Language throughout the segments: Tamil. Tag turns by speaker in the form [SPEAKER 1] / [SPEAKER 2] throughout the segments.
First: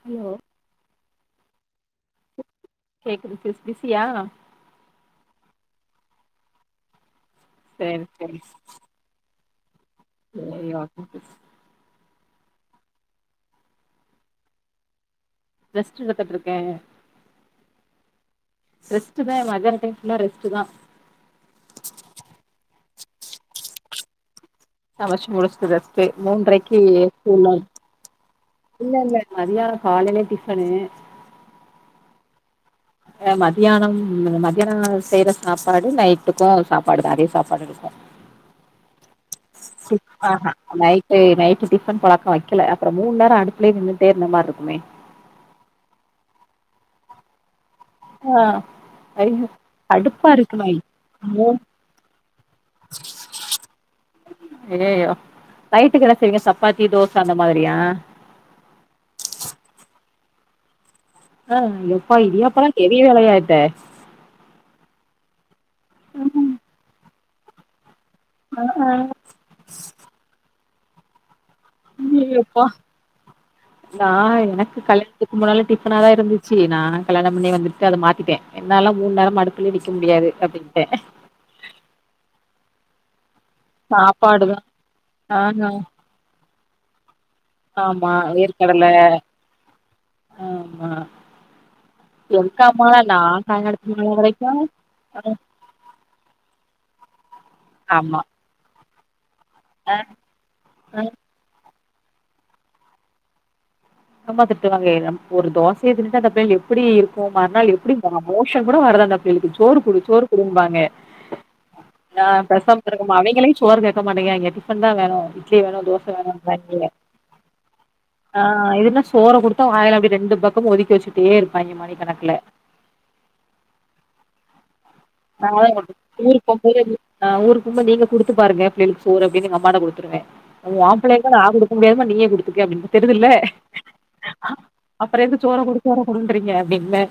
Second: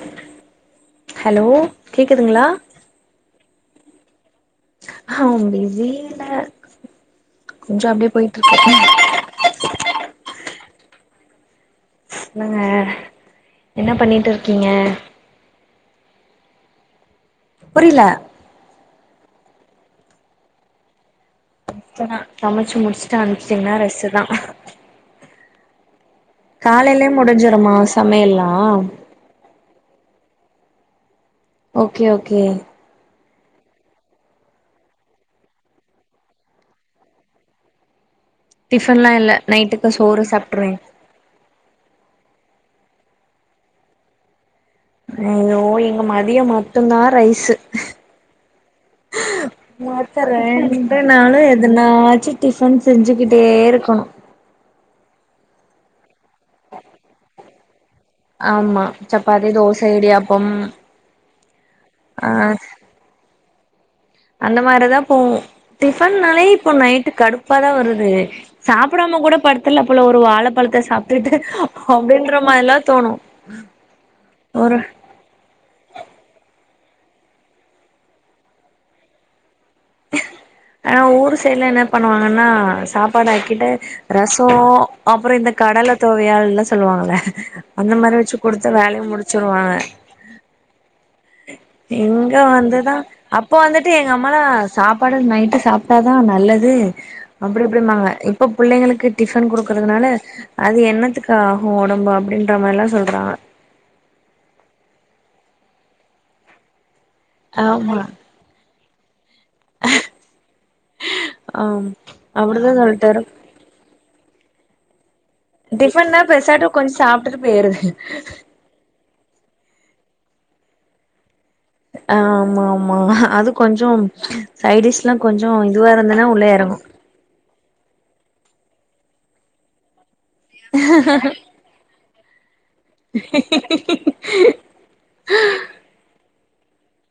[SPEAKER 1] ஹலோ
[SPEAKER 2] ஹலோ கேக்குதுங்களா
[SPEAKER 1] கேக்குது பி பிசியா
[SPEAKER 2] ஆ பிசியில கொஞ்ச
[SPEAKER 1] சரி
[SPEAKER 2] அப்டியே
[SPEAKER 1] சரி
[SPEAKER 2] போயிட்ருக்கு
[SPEAKER 1] சரி ஓகே சிஸ்
[SPEAKER 2] சொல்லுக என்ன பண்ணிட்டு இருக்கீங்க
[SPEAKER 1] ரெஸ்ட்டு எடுத்துட்ருக்கே
[SPEAKER 2] புரில
[SPEAKER 1] ரெஸ்ட்டு தா மதியானடைம் ஃபுல்லா ரெஸ்ட்டு தா
[SPEAKER 2] [unintelligible] தா சமைச்சு முடிச்சுட்டு அனுப்சுடீங்கன்னா ரெஸ்டுதா
[SPEAKER 1] சமச்சு முட்ச்சுட்டு ரெஸ்டு கே மூன்றைக்கு
[SPEAKER 2] காலையிலயே
[SPEAKER 1] இல்ல
[SPEAKER 2] முடிஞ்சிருமா சமையல்லா
[SPEAKER 1] இல்லல்ல நெறையா காலேலே டிஃபனு
[SPEAKER 2] ஓகே ஓகே
[SPEAKER 1] ஆ மத்தியானம் மதியானோ செய்ற சாப்பாடு நைட்டுக்கு சாப்பாடுதா அதே சாப்பாடு இருக்கு
[SPEAKER 2] டிஃபன்லா இல்ல நைட்டுக்கு சோறு
[SPEAKER 1] ஆஹா
[SPEAKER 2] சாப்ட்ருவீங்க
[SPEAKER 1] நைட்டு நைட்டு டிஃபன் பழக்க வக் க்கல அப்றோ மூண நேரோ அடுப்லே நின்னுடே இருந்த மாரி இருக்குமே
[SPEAKER 2] ஐயோ இங்க மதியோ மட்டுதா ரைஸ்
[SPEAKER 1] ஆ ஐயோ
[SPEAKER 2] மாத்த
[SPEAKER 1] கடுப்பா இருக்குமே
[SPEAKER 2] ரேன்டு நாளு
[SPEAKER 1] ஐயோ
[SPEAKER 2] எதனாச்சு டிஃபன் செஞ்சுக்கிட்டே இருக்கணு
[SPEAKER 1] நைட்டுக்கெல்லா செய்வீங்க சப்பாத்தி தோச அந்த மாதிரியா
[SPEAKER 2] ஆமா சப்பாத்தி தோச இடியாப்பம்
[SPEAKER 1] ஆ எப்பா
[SPEAKER 2] ஆ
[SPEAKER 1] இடியப்பலா பெரிய வேலையா ஆச்ச
[SPEAKER 2] அந்த மாரிதா போவோ டிஃபன்னாலே இப்போ நைட்டுக் கடுப் பண வரு உ சாப்பிடாம கூட படுத்திர்லா போல ஒரு வாழப் பழத்த சாப்டுட்டு
[SPEAKER 1] வெளியப் போ நா எனக்கு
[SPEAKER 2] ஒரு
[SPEAKER 1] கல்யாணத்துக்கு முன்னால டிப்பனாதா இருந்துச்சு நா கல்யாண பண்ணி வந்துட்டு அத மாத்திட்டே என்னால மூணு நேரம் அடுப்
[SPEAKER 2] ஆனா ஊர் சைடுல என்ன பண்ணுவாங்கன்னா சாப்பாடு ஆயிக் கிட்டு ரசோ
[SPEAKER 1] சாப்பாடுதா
[SPEAKER 2] அப்புறோ இந்த
[SPEAKER 1] ஆஹா
[SPEAKER 2] கடல தொவையல்லா செஞ் சொல்லுவாங்கள அந்த
[SPEAKER 1] ஆமா
[SPEAKER 2] மாரி வெச்சு குடுத்து
[SPEAKER 1] வேர்க்கடல
[SPEAKER 2] வேலைய முடுச்சுருவாங்க
[SPEAKER 1] ஆமா
[SPEAKER 2] இங்க
[SPEAKER 1] எங்க
[SPEAKER 2] வந்துதா
[SPEAKER 1] அம்மாலா நா
[SPEAKER 2] அப்போ வந்துட்டு
[SPEAKER 1] கல்யாணத்துக்கு
[SPEAKER 2] எங்க
[SPEAKER 1] முன்னால
[SPEAKER 2] அம்மாலா
[SPEAKER 1] வரைக்கு
[SPEAKER 2] சாப்பாடு நைட்டு சாப்டாதா நல்லத் து அப்டி இப்டிம்பாங்க
[SPEAKER 1] ஆமா
[SPEAKER 2] இப்ப புள்ளைங்களுக் டிஃபன்
[SPEAKER 1] ஆ
[SPEAKER 2] குடுக்குறதுனால அது
[SPEAKER 1] ஆ
[SPEAKER 2] என்னத்துக்கு ஆகு கு ஒடம்பு அப்டின்ற மாரில்லா சொல்றாங்க
[SPEAKER 1] அம்மா திட்டுவாங்க ஒரு தோசைய தின்னுதுட்டு அந்த புள்ளைக எப்டி இருக் கு மணல் எப்டி
[SPEAKER 2] ஆமா
[SPEAKER 1] போ மோஷன் கூட வராது அப் டிங்கு சோறு குடு சோறு குடும்பாங்க
[SPEAKER 2] ஆம்
[SPEAKER 1] அ
[SPEAKER 2] அப்டிதா
[SPEAKER 1] [unintelligible]
[SPEAKER 2] சொல்ட்டாரு
[SPEAKER 1] அவிங்களே சோறு கேக்க மாட்டேகிராங்க எப்டி பண்ணா வரு
[SPEAKER 2] டிஃபன்னா பெசாட்டு கொஞ்சோ சாப்டுட்டு போயிருதுங்க
[SPEAKER 1] போற குடுத்த வாயில அப்டி ரெண்டு பக்கமு ஒதுக்கி வெச்சுட்டே இருக்
[SPEAKER 2] ஆ ஆமா ஆமா அது கொஞ்சோம் சைடிஸ்
[SPEAKER 1] [inaudible] ஊருக் போம் போது ஊருக் சும்மா நீங்க குடுத்து பாருங்க புள்ளைளுக்கு சோறு அப்டின்னு எங்க அம்மாட்ட குடுத்துருவே அது ஆப்பு ளேட்டா நா குடுக்க முடியாதும்மா நீயே குடு த்துக்கு அப்டின் தெரிதுல அப்புறோ எது சோரா குடுக்க போறோ குடுன்றீங்க அப்டின்னு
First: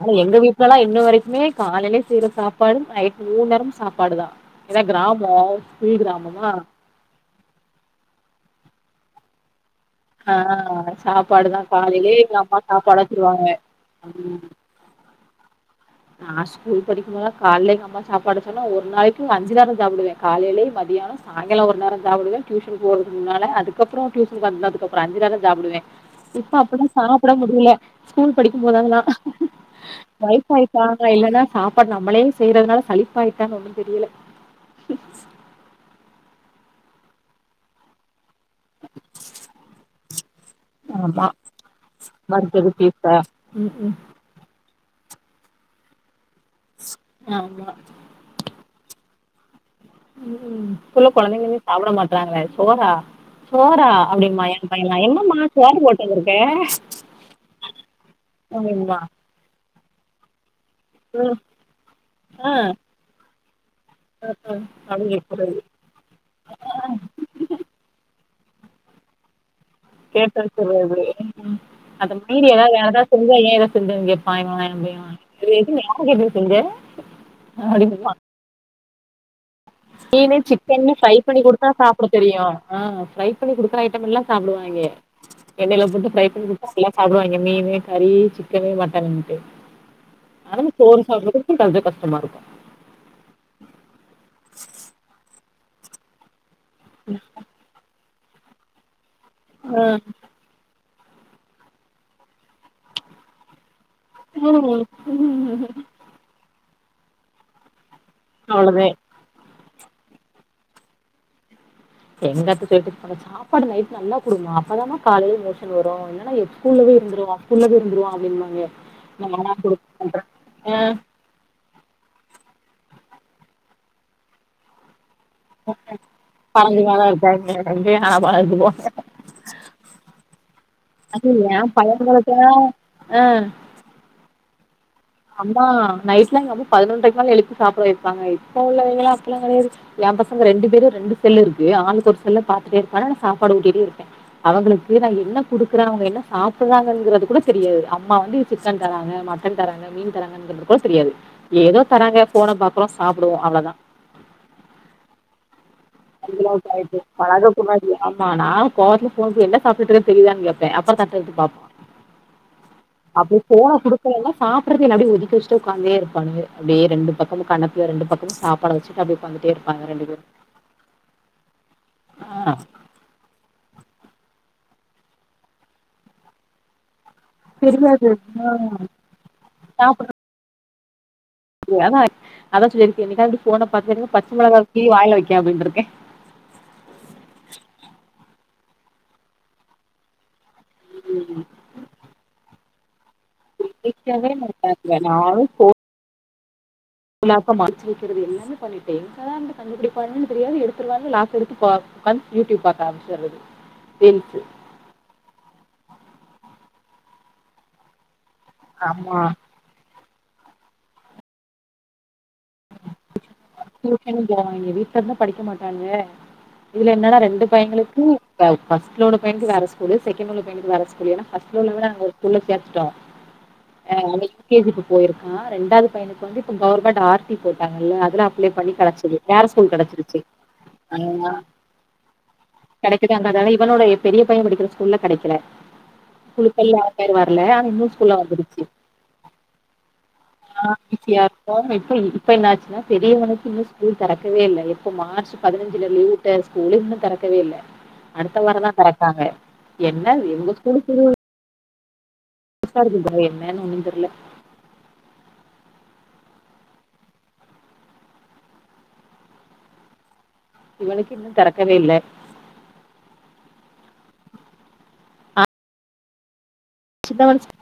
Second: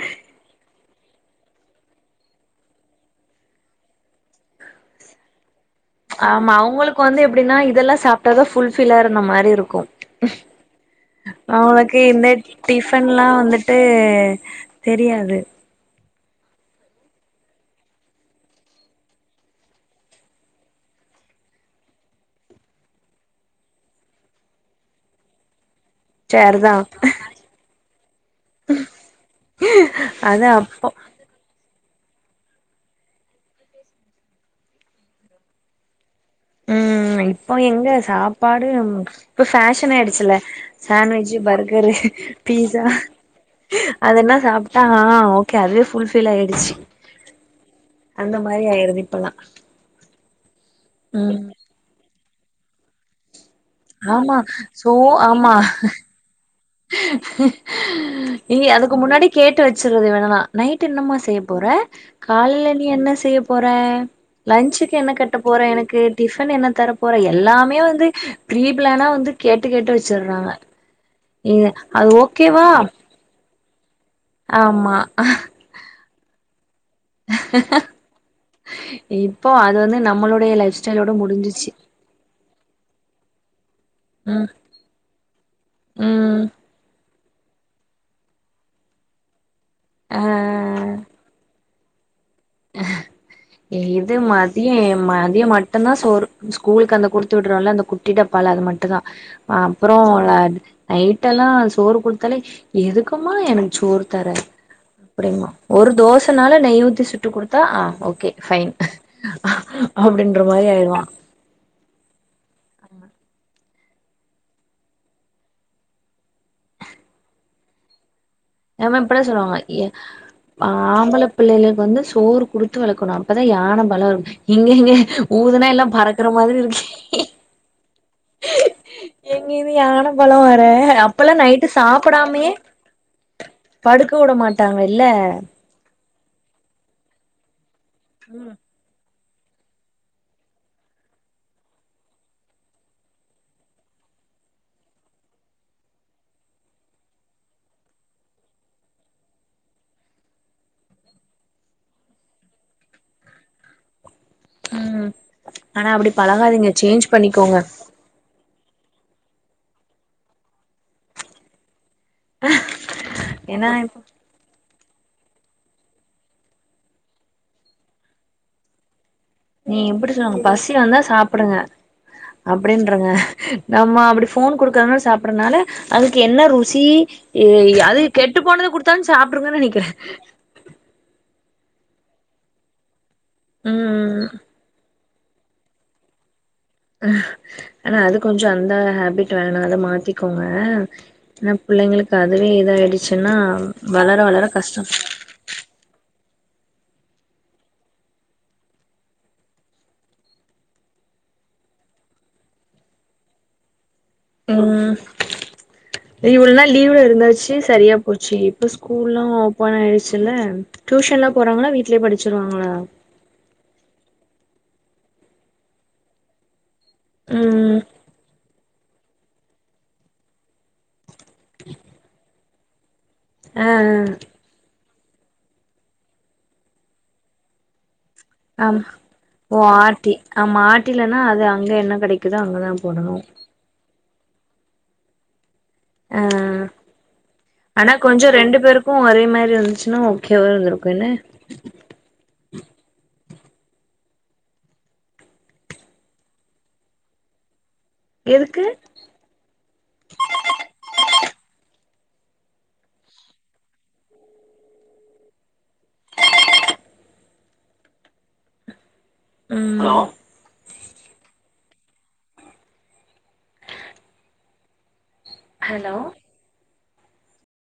[SPEAKER 1] ஆனா எங்க வீட்லல்லா எப் இன்ன வரைக்குமே காலையிலயே செய்யற சாப்பாடு நைட்டு் மூணு நேரமு சாப்பாடுதா எதா கிராமோ குழி கிராமமா
[SPEAKER 2] ஆமா அவங்களுக்கு வந்து எப்டின்னா இதெல்லா சாப்ட்டாதா ஃபுல் ஃபில்லா இருந்த மாரி இருக்கு
[SPEAKER 1] ஆ சாப்பாடுதா
[SPEAKER 2] அவங்களுக்கு
[SPEAKER 1] காலையிலே
[SPEAKER 2] இந்த
[SPEAKER 1] எங்க அம்மா சாப்பாடு
[SPEAKER 2] டிஃபன்ல்லா
[SPEAKER 1] வச்சிருவாங்க
[SPEAKER 2] வந்துட்டு
[SPEAKER 1] ம்
[SPEAKER 2] தெரியாது
[SPEAKER 1] நா ஸ்கூல் படிக்கும் போதெல்லா கால்லயே எங்க அம்மா சாப்பாடு சொன்னா ஒரு நாளைக்கு அஞ்ச நேரோ சாப்புடுவ காலைல மதியானோ சாயங்காலோ ஒரு நேரோ சாப்புடுவ டியூசன்க்கு போறதுக்கு முன்னால அதுக்கப்புறோ டியூசனுக்கு வந்ததுக்கு அப்புறோ அஞ்சு நேரஞ் சாப்புடுவ இப்ப
[SPEAKER 2] சேர்தா
[SPEAKER 1] அப்டில்லா சாப்புட முடில ஸ்கூல் படிக்கும் போது அது எல்லா
[SPEAKER 2] அது
[SPEAKER 1] வைஸ் ஆயிருச்
[SPEAKER 2] அப்போ
[SPEAKER 1] கோணக்கா இல்லனா சாப் இப்ப நம்மளே செய்யறதுனால சழிப்பாயிட்டான் ஒண்ணு தெரியல
[SPEAKER 2] ம் ம் இப்போ எங்க சாப் பாடு இப்ப பேஷனயிடுச்சில
[SPEAKER 1] ஆமா
[SPEAKER 2] ஸ்சாண்விட்சி பர்கரு
[SPEAKER 1] வறுத்தது
[SPEAKER 2] பீஸா
[SPEAKER 1] ம் ம்
[SPEAKER 2] அதெல்லா சாப் ட்டா ஆ ஒகே அது வே ஃபுல் ஃபில் ஆயிடுச்சி
[SPEAKER 1] ஆமா
[SPEAKER 2] அந்த மாரி ஆயிரு ரிப்பலா
[SPEAKER 1] ம் ம் ப்புல கெழந்தைங்லுமே சாப்பிட மாட் ட்றாங்க சோறா சோரா
[SPEAKER 2] ஆமா
[SPEAKER 1] அப்பிடிம்பா ஏ
[SPEAKER 2] சோ
[SPEAKER 1] பையபா எம்ம்மா
[SPEAKER 2] ஆமா
[SPEAKER 1] சோறு போட்டுனு இருக்க
[SPEAKER 2] நீ அதுக்கு
[SPEAKER 1] அப்டிம்பா
[SPEAKER 2] முன்னாடி கேட்டுவச் ச்சிறது வேணுன்னா நைட் என்னமா
[SPEAKER 1] ம்
[SPEAKER 2] செய்ய போற
[SPEAKER 1] ஆ
[SPEAKER 2] காலில நீ என்ன செய்ய போற
[SPEAKER 1] ம்.
[SPEAKER 2] லஞ்ன்சுக்கு
[SPEAKER 1] அப்படி
[SPEAKER 2] என்ன கட்ட
[SPEAKER 1] கேட்கறது
[SPEAKER 2] போற எனக்கு டிஃபன் என்ன தர போற எல்லாமே வந்து பிரீப்பிலனா வந்து கே ட்டு கேட்டு வச்சறாங்க
[SPEAKER 1] வச்சுர்றது ம்
[SPEAKER 2] இத அது ஓகேவா
[SPEAKER 1] [unintelligible] [unintelligible]
[SPEAKER 2] ஆமா
[SPEAKER 1] அடக்கு எப்பிடி செஞ்ச அடிம்பா
[SPEAKER 2] இப்போ அது வந்து
[SPEAKER 1] மீனு
[SPEAKER 2] நம்மளுடைய லைஃப்
[SPEAKER 1] சிக்கன்னு
[SPEAKER 2] ஸ்டைலோட
[SPEAKER 1] ஃப்ரை பண்ணி குடுத்தா
[SPEAKER 2] முடிஞ்சிச்சு
[SPEAKER 1] சாப்புட தெரியு ஆ ஃப்ரை பண்ணி குடுக்குற ஐட்டம் எல்லா
[SPEAKER 2] ம்
[SPEAKER 1] சாப்புடுவாய்ங்க எண்ணெயில போட்டு ஃரை
[SPEAKER 2] ம்
[SPEAKER 1] பண்ணி குடுத்தா நல்லா சாப்புடுவாய்ங்க மீனு கறி சிக்கனு மட்டனுட்டு அதம சோறு [unintelligible] மா ருக்கு
[SPEAKER 2] அ ஏ [inaudible] அது மதியே மதியோ மட் என்னா சோறு ஸ்கூலுக்கு அந்த குடுத்து உட்றோல அந்த கு டிட்டப்பால் அது மட்டுதா அப்புறோல நைட்டெல்லா சோறு குடுத்தாலே எதுக்குமா எனக் சோறு தர அப்ரமா ஒரு தோசனாலு நெய் ஊத் ட்டு குடுத்தா ஆ ஓக் கே ஃபைன்
[SPEAKER 1] அவ்ளோதே
[SPEAKER 2] அப்டின் ன்ர மாரி ஆயிறுவா
[SPEAKER 1] எங்கத்த சொல்ட்டு இருப்பாங்க சாப்பாடு நைட் நல்லா கொடுமா அப்பதாமா காலையில் மோஷன் வரு இல்லனா ஸ்கூல்லவே இருந்துருவா ஸ்கூல்லவே இருந்துருவா அப்டின்னுவா
[SPEAKER 2] ஏமா இப்டே சொல்லுவாங்க எ
[SPEAKER 1] ஆஹ்
[SPEAKER 2] ஆம்பல பிள்ளேலு வந்து சோறு குடுத்து வளக்கணு அப்பதா யான பலோ இருக்கு இங்கங்க ஊதுனா எல்லா பறக்குற மாதிரி இருக்கு
[SPEAKER 1] வா [inaudible]
[SPEAKER 2] பா ஏ அப்பல்லா நைட்டு சாப்பிடாமயே
[SPEAKER 1] ஆ
[SPEAKER 2] படுக்க விட மாட்டே டாங்க
[SPEAKER 1] அம்மா நைட் ட் டா எங்க அம்மா பதின்நொன்றரைக்கலா எழுப்பி சாப்ட வைபாங்க இப்ப உள்ளவைங்களா பிள்ளா கெடையாது எ பசங்க ரெண்டு பேரு ரெண்டு செல்லு இருக்கு ஆளுக்கு ஒரு செல்ல பாத்ட்டே இருப்பான்ங்க நா சாப்பாடு ஊட்டிட்டே இருப்பே அவங்களுக்கு நா என்ன குடுக்குறே அவங்க என்ன சாப்டுறாங்கனு கூட தெரியாது அம்மா வந்து சிக்கன் தராங்க மட்டன் தராங்க மீன் தராங்குறது கூட தெரியாது ஏதோ தராங்க ஃபோன பாக்றோ சாப்டுவோ அவ்ளோதா
[SPEAKER 2] உ
[SPEAKER 1] [unintelligible] ஆய்ட்டு பழக கூடாது ஆமா நா கோவத்துல போ என்ன சாப்ட்டுட்டு இருக்கனு தெரியுதான்னு கேப்பே அப்பறோ தட்டெடுத்து பாப்பா அப்டி
[SPEAKER 2] ஏன்னா
[SPEAKER 1] ஃபோன குடுக்கலனா சாப் றதேல்ல அப்டி ஒதுக்கி வச்சிட்டு உட்காந்தே இருப்பான்ங்க அப்டியே ரெண்டு பக்கமு கண்ணத்துல ரெண்டு பக்கமு சாப்பாட வச்சுட்டு அப்டியே
[SPEAKER 2] நீ எப்டி சொல்லனு பசி வந்தா சாப்டுங்க அப்டின்ருங்க நம்ம அப்டி ஃபோன் குடுக்கறனால சாப்ட்றதுனால அதுக்கு என்ன ருசி ஏய் அது
[SPEAKER 1] தெரியாது
[SPEAKER 2] கெட்டு போனத குடுத்தாலு சாப்ட்ருங்கன்னு நெனைக்கிறே
[SPEAKER 1] ஏன்னா அதா சேரி என்னைக்காது இப்டி போன பாக்கையில பச்ச
[SPEAKER 2] ம்
[SPEAKER 1] மிளகாவ கிள்ளி வாய்ல வை கே அப்டின்ருக்க
[SPEAKER 2] ஆனா அது கொஞ் ச் அந்த ஹேபிட் வேணா அத மாத்திக்கோங்க ஏன்னா பிள்ளைங்களுக்கு அதுவே இதா ச்சின்னா வளர
[SPEAKER 1] வைக்கவே
[SPEAKER 2] வளர கஷ்டோ
[SPEAKER 1] மாட்டாங்க [inaudible] மறச்சு வக்கிறது எல்லாமே பண்ணிட்டே எங்கதா இருந்து கண்டுபிடிப்பாங்கன்னு தெரியாது எடுத்துருவாங்க லாக் எடுத்து பா உக்காந்து யூடியூப் பாக்க ஆரமிச்சிர்றது ரீல்ஸு
[SPEAKER 2] ஆ இவ்ளோ நாள் லீவ்ல இருந்தாச்சு சரியா போ ச்சு இப்ப
[SPEAKER 1] ஆமா
[SPEAKER 2] ஸ்கூல்லா ஓபன் ஆயி ருச்சல்ல டியூஷன்லா போறாங்களா வீட்லயே படிச்சிருவாங்களா
[SPEAKER 1] டியூஷன் போவாங்க வீட்ல இருந்தா படிக்க மாட்டாங்க இதுல என்னனா ரெண்டு
[SPEAKER 2] ம்
[SPEAKER 1] பயங்களுக்கு ஆ ஃபஸ்ட்ல உள்ள பையனுக்கு வேற ஸ்கூலு செகண்ட்ல உள்ள பையனுக்கு வேற ஸ்கூலு ஏன்னா ஃபஸ்ட்ல உள்ளவன அங்க ஒரு ஸ்கூல்ல சே த்தோ ஆ அவ எல் கே ஜி க்கு போயிருக்கா ரெண்டாவது பையனுக்கு வந்து இப்ப கவர்மெண்ட் ஆர் டி போட்டாங்கல்ல அதுல அப்
[SPEAKER 2] ஆ ஓ ஆர் டி ஆமா ஆர் டி லனா அது அங்க என்ன கெடைக்குதோ அங்கதா போடணு.
[SPEAKER 1] கிடைக்குதான்றதால இவனோட பெரிய பைய படிக்கிற ஸ்கூல்ல கெடைக்கல
[SPEAKER 2] ஆ ஆனா
[SPEAKER 1] இன்னொரு ஸ்கூல்ல
[SPEAKER 2] கொஞ்சோ ரெண்டு
[SPEAKER 1] வந்துருச்சு
[SPEAKER 2] பேருக்கு ஒரே மாரி இருந்துச்சுன்னா ஓகேவா இருந்திருக்கு என்ன
[SPEAKER 1] ஈஸியா ரியவனுக்கு இன்னு ஸ்கூல் தெறக்கவே இல்லை எப்ப மார்ச் பதினஞ்சுல லீவ் உட்ட ஸ்கூலு இன்னு தெறக்கவே இல்ல அடுத்த
[SPEAKER 2] எதுக்கு
[SPEAKER 1] வாரந்தா தெறப்பாங்க என்ன எங்க ஸ்கூலுக்கு லீ புதுசா இருக்குது இதல்லா என்னன்னு ஒண்ணுந் தெர்ல
[SPEAKER 2] ம்
[SPEAKER 1] இவனுக்கு இன்னு தெறக்கவே இல்ல
[SPEAKER 2] ஹலோ
[SPEAKER 1] சின்னவனுக்கு ஸ்